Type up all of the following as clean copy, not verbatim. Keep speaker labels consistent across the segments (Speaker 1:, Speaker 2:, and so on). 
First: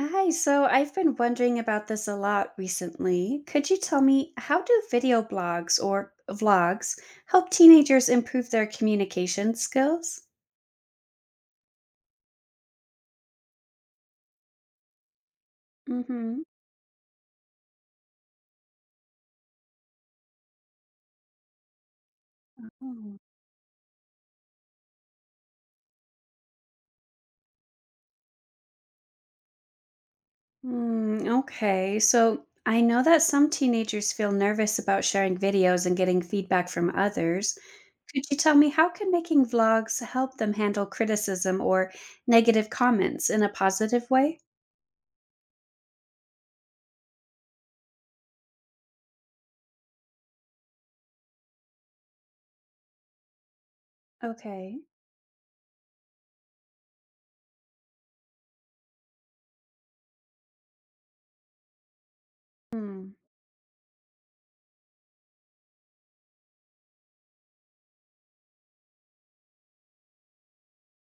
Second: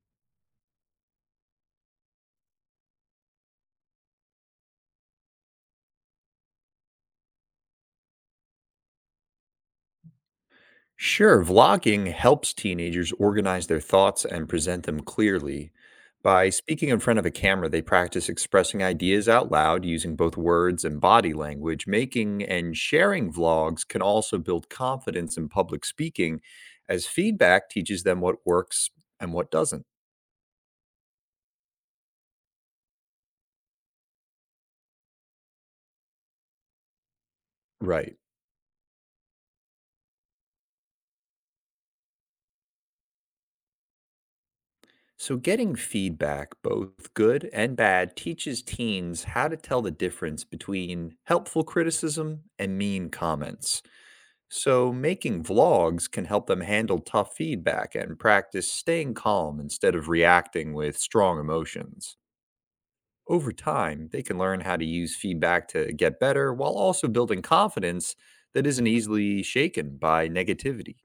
Speaker 1: Hi, so I've been wondering about this a lot recently. Could you tell me, how do video blogs or vlogs help teenagers improve their communication skills?
Speaker 2: Sure, vlogging helps teenagers organize their thoughts and present them clearly.
Speaker 1: Mm-hmm.
Speaker 2: By speaking in front of a camera, they practice expressing ideas out loud using both words and body language. Making and
Speaker 1: Oh.
Speaker 2: sharing vlogs can also build confidence in public speaking, as feedback teaches them what works and what doesn't.
Speaker 1: Mm, okay, so I know that some teenagers feel nervous about sharing videos and getting feedback from others.
Speaker 2: Right.
Speaker 1: Could you tell me, how can making vlogs help them handle criticism or negative comments in a positive way?
Speaker 2: So getting feedback, both good and bad, teaches teens how to tell the difference between helpful criticism and mean comments.
Speaker 1: Okay.
Speaker 2: So making vlogs can help them handle tough feedback and practice staying calm instead of reacting with strong emotions.
Speaker 1: Hmm.
Speaker 2: Over time, they can learn how to use feedback to get better while also building confidence that isn't easily shaken by negativity.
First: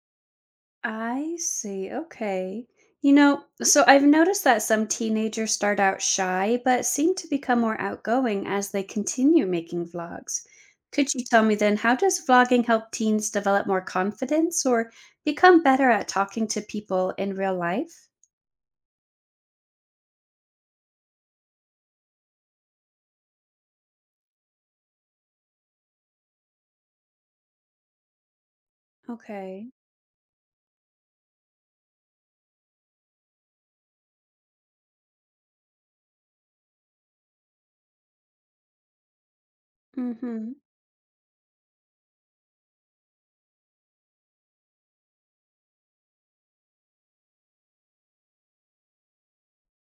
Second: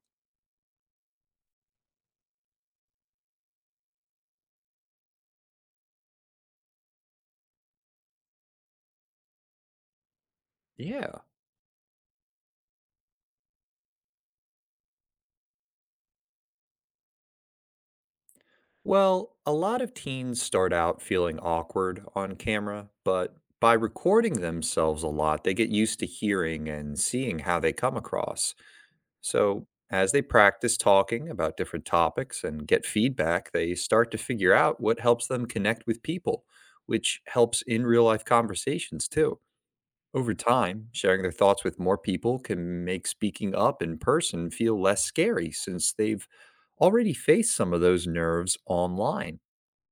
Speaker 1: I see. Okay. So I've noticed that some teenagers start out shy but seem to become more outgoing as they continue making vlogs. Could
Speaker 2: Yeah.
Speaker 1: you tell me then, how does vlogging help teens develop more confidence or become better at talking to people in real life?
Speaker 2: A lot of teens start out feeling awkward on camera, but by recording themselves a lot, they get used to hearing and seeing how they come across. So,
Speaker 1: Okay.
Speaker 2: as they practice talking about different topics and get feedback, they start to figure out what helps them connect with people, which helps in real life conversations too. Over
Speaker 1: Mhm.
Speaker 2: time, sharing their thoughts with more people can make speaking up in person feel less scary since they've already faced some of those nerves online.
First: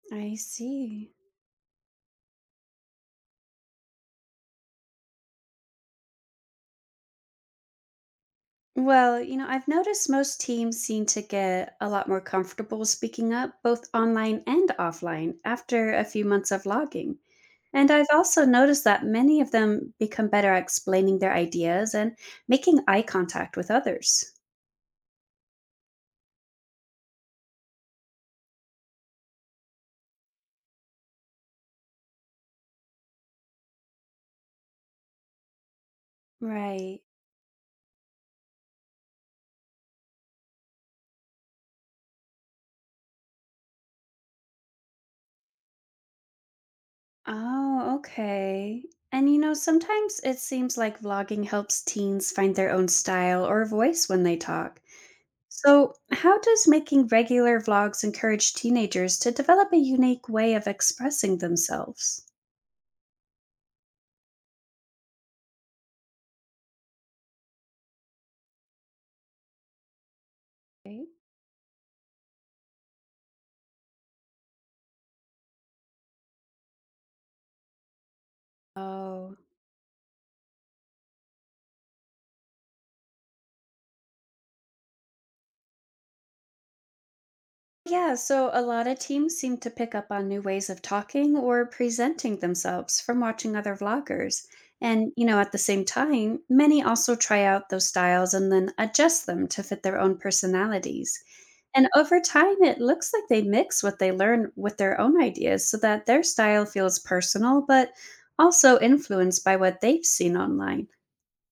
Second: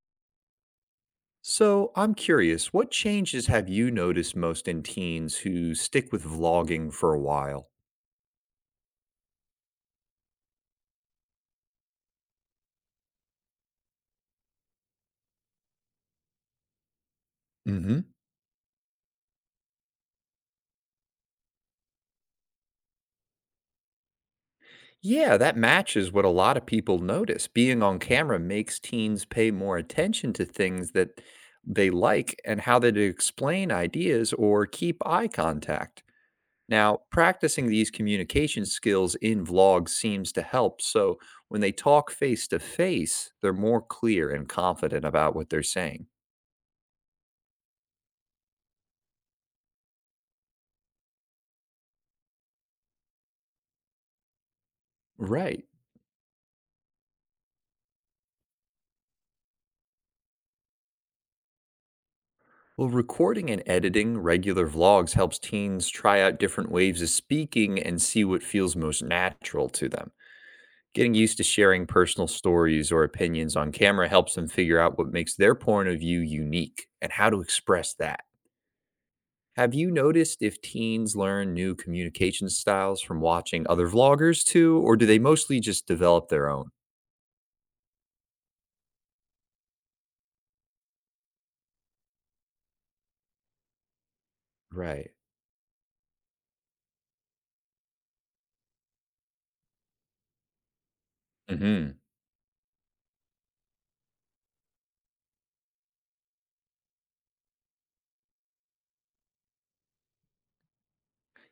Speaker 1: I see.
Speaker 2: So I'm curious, what changes have you noticed most in teens who stick with vlogging for a while?
Speaker 1: Well, I've noticed most teams seem to get a lot more comfortable speaking up both online and offline after a few months of vlogging. And
Speaker 2: hmm
Speaker 1: I've also noticed that many of them become better at explaining their ideas and making eye contact with others.
Speaker 2: Yeah, that matches what a lot of people notice. Being on camera makes teens pay more attention to things that they like and how they explain ideas or keep eye contact.
Speaker 1: Right.
Speaker 2: Now, practicing these communication skills in vlogs seems to help. So when they talk face to face, they're more clear and confident about what they're saying.
Speaker 1: Oh, okay. And sometimes it seems like vlogging helps teens find their own style or voice when they talk.
Speaker 2: Right.
Speaker 1: So, how does making regular vlogs encourage teenagers to develop a unique way of expressing themselves?
Speaker 2: Recording and editing regular vlogs helps teens try out different ways of speaking and see what feels most natural to them.
Speaker 1: Right.
Speaker 2: Getting used to sharing personal stories or opinions on camera helps them figure out what makes their point of view unique and how to express that.
Speaker 1: Oh.
Speaker 2: Have you noticed if teens learn new communication styles from watching other vloggers too, or do they mostly just develop their own?
Speaker 1: Yeah, so a lot of teams seem to pick up on new ways of talking or presenting themselves from watching other vloggers.
Speaker 2: Right.
Speaker 1: And, at the same time, many also try out those styles and then adjust them to fit their own personalities. And
Speaker 2: hmm
Speaker 1: over time, it looks like they mix what they learn with their own ideas so that their style feels personal, but also influenced by what they've seen online.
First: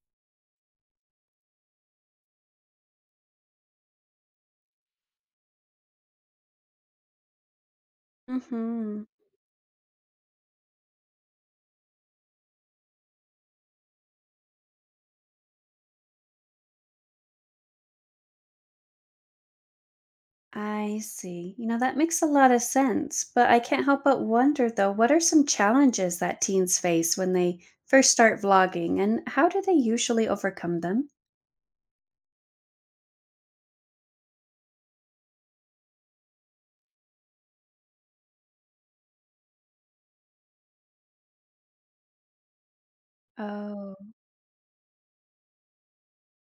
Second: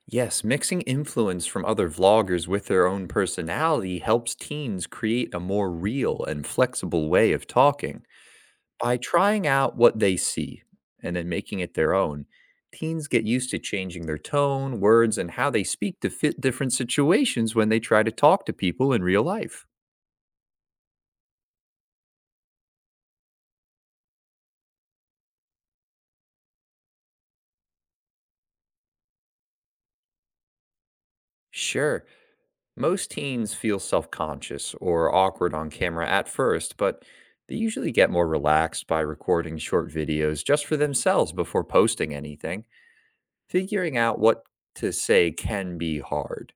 Speaker 2: Yes, mixing influence from other vloggers with their own personality helps teens create a more real and flexible way of talking. By
Speaker 1: Hmm.
Speaker 2: trying out what they see and then making it their own, teens get used to changing their tone, words, and how they speak to fit different situations when they try to talk to people in real life.
Speaker 1: I see. That makes a lot of sense, but I can't help but wonder though, what are some challenges that teens face when they first start vlogging, and how do they usually overcome them?
Speaker 2: Sure. Most teens feel self conscious or awkward on camera at first, but they usually get more relaxed by recording short videos just for themselves before posting anything.
Speaker 1: Oh,
Speaker 2: Figuring out what to say can be hard.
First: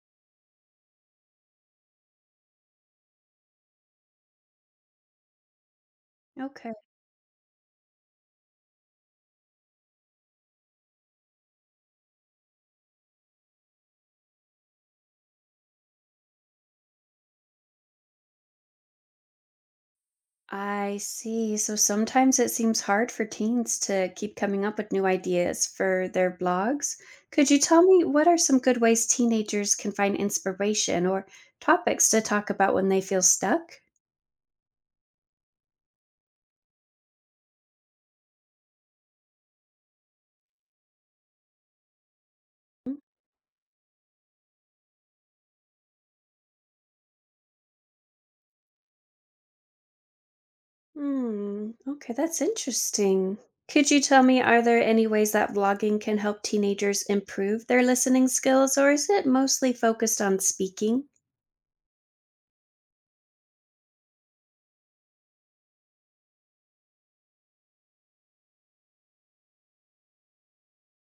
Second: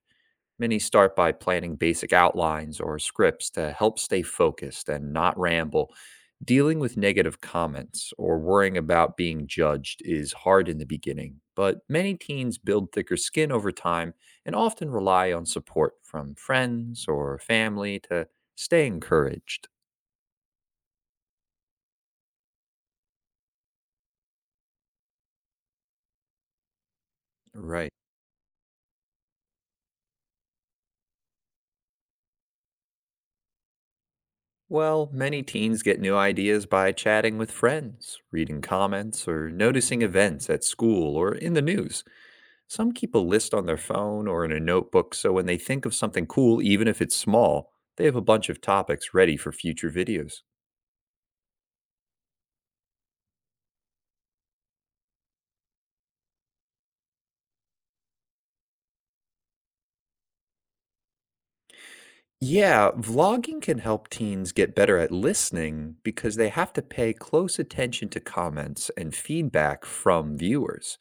Speaker 2: Many start by planning basic outlines or scripts to help stay focused and not ramble.
Speaker 1: okay.
Speaker 2: Dealing with negative comments or worrying about being judged is hard in the beginning, but many teens build thicker skin over time and often rely on support from friends or family to stay encouraged.
Speaker 1: I see. So sometimes it seems hard for teens to keep coming up with new ideas for their blogs. Could you tell
Speaker 2: Right.
Speaker 1: me, what are some good ways teenagers can find inspiration or topics to talk about when they feel stuck?
Speaker 2: Many teens get new ideas by chatting with friends, reading comments, or noticing events at school or in the news. Some keep a list on their phone or in a notebook so when they think of something cool, even if it's small, they have a bunch of topics ready for future videos.
Speaker 1: Hmm. Okay, that's interesting. Could you tell me, are there any ways that blogging can help teenagers improve their listening skills, or is it mostly focused on speaking?
Speaker 2: Yeah, vlogging can help teens get better at listening because they have to pay close attention to comments and feedback from viewers.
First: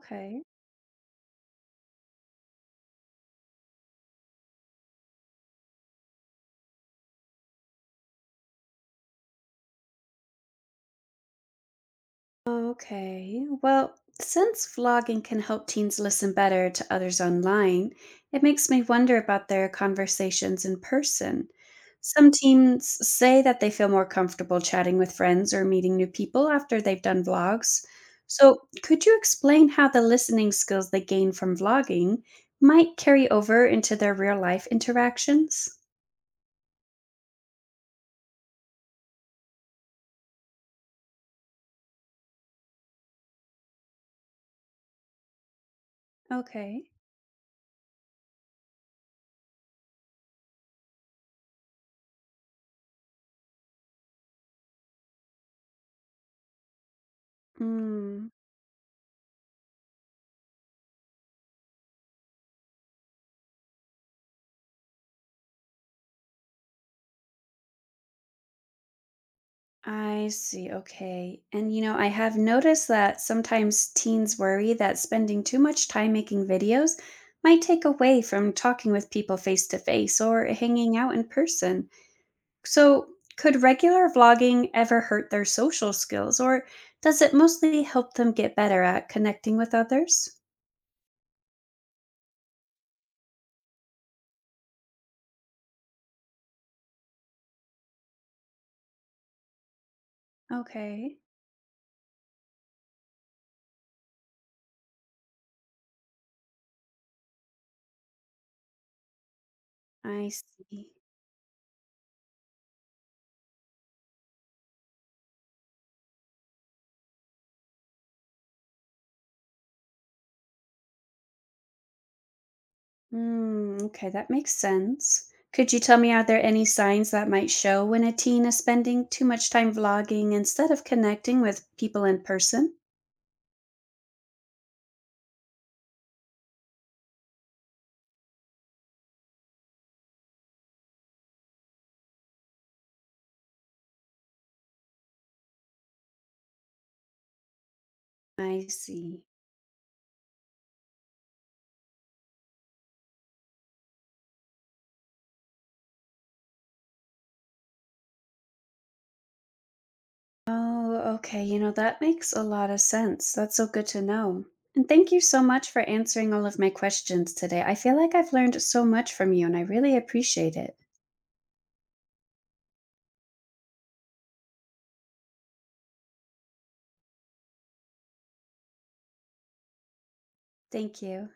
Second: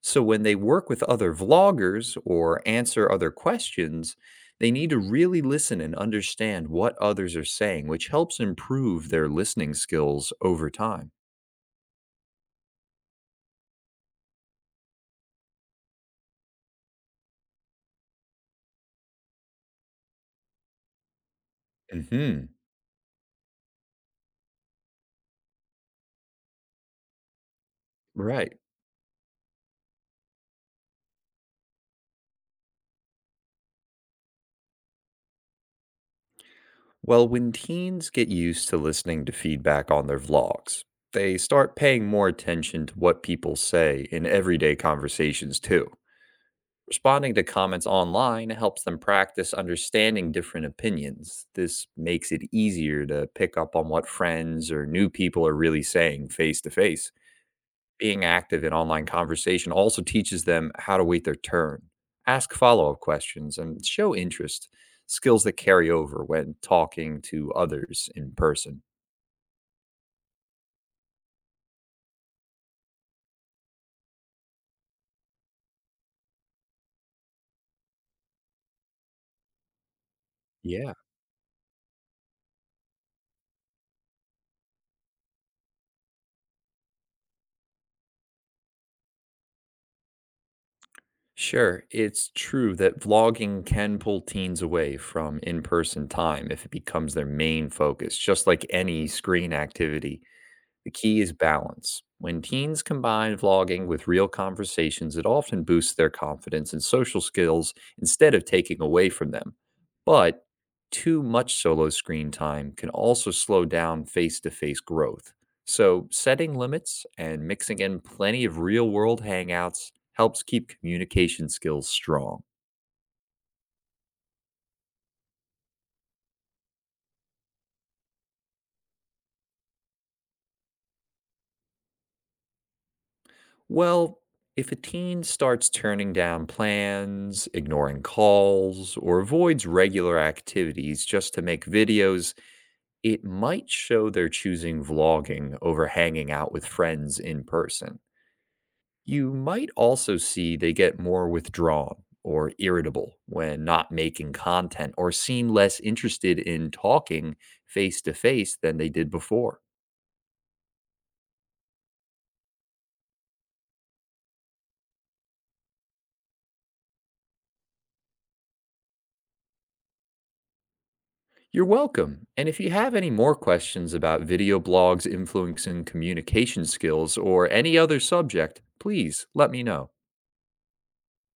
Speaker 2: So when they work with other vloggers or answer other questions, they need to really listen and understand what others are saying, which helps improve their listening skills over time.
Speaker 1: Okay. Well, since vlogging can help teens listen better to others online, it makes me wonder about their conversations in person. Some
Speaker 2: Mhm.
Speaker 1: teens say that they feel more comfortable chatting with friends or meeting new people after they've done vlogs.
Speaker 2: Right.
Speaker 1: So, could you explain how the listening skills they gain from vlogging might carry over into their real life interactions?
Speaker 2: When teens get used to listening to feedback on their vlogs, they start paying more attention to what people say in everyday conversations, too.
Speaker 1: Okay.
Speaker 2: Responding to comments online helps them practice understanding different opinions. This makes it easier to pick up on what friends or new people are really saying face to face. Being
Speaker 1: Hmm.
Speaker 2: active in online conversation also teaches them how to wait their turn, ask follow up questions, and show interest, skills that carry over when talking to others in person.
Speaker 1: I see. Okay. And I have noticed that sometimes teens worry that spending too much time making videos might take away from talking with people face to face or
Speaker 2: Yeah.
Speaker 1: hanging out in person. So, could regular vlogging ever hurt their social skills, or does it mostly help them get better at connecting with others?
Speaker 2: Sure, it's true that vlogging can pull teens away from in person time if it becomes their main focus, just like any screen activity. The
Speaker 1: Okay.
Speaker 2: key is balance. When teens combine vlogging with real conversations, it often boosts their confidence and social skills instead of taking away from them.
Speaker 1: I
Speaker 2: But
Speaker 1: see.
Speaker 2: too much solo screen time can also slow down face to face growth. So, setting limits and mixing in plenty of real world hangouts helps keep communication skills strong.
Speaker 1: Mm, okay, that makes sense. Could you tell me, are there any signs that might show when a teen is spending too much time vlogging instead of connecting with people in person?
Speaker 2: Well, if a teen starts turning down plans, ignoring calls, or avoids regular activities just to make videos, it might show they're choosing vlogging over hanging out with friends in person.
Speaker 1: I see.
Speaker 2: You might also see they get more withdrawn or irritable when not making content or seem less interested in talking face to face than they did before.
Speaker 1: Oh, okay. That makes a lot of sense. That's so good to know. And thank you so much for answering all of my questions today. I feel like I've learned so much from you, and I really appreciate it.
Speaker 2: You're welcome. And if you have any more questions about video blogs influencing communication skills or any other subject, please let me know.
Speaker 1: Thank you.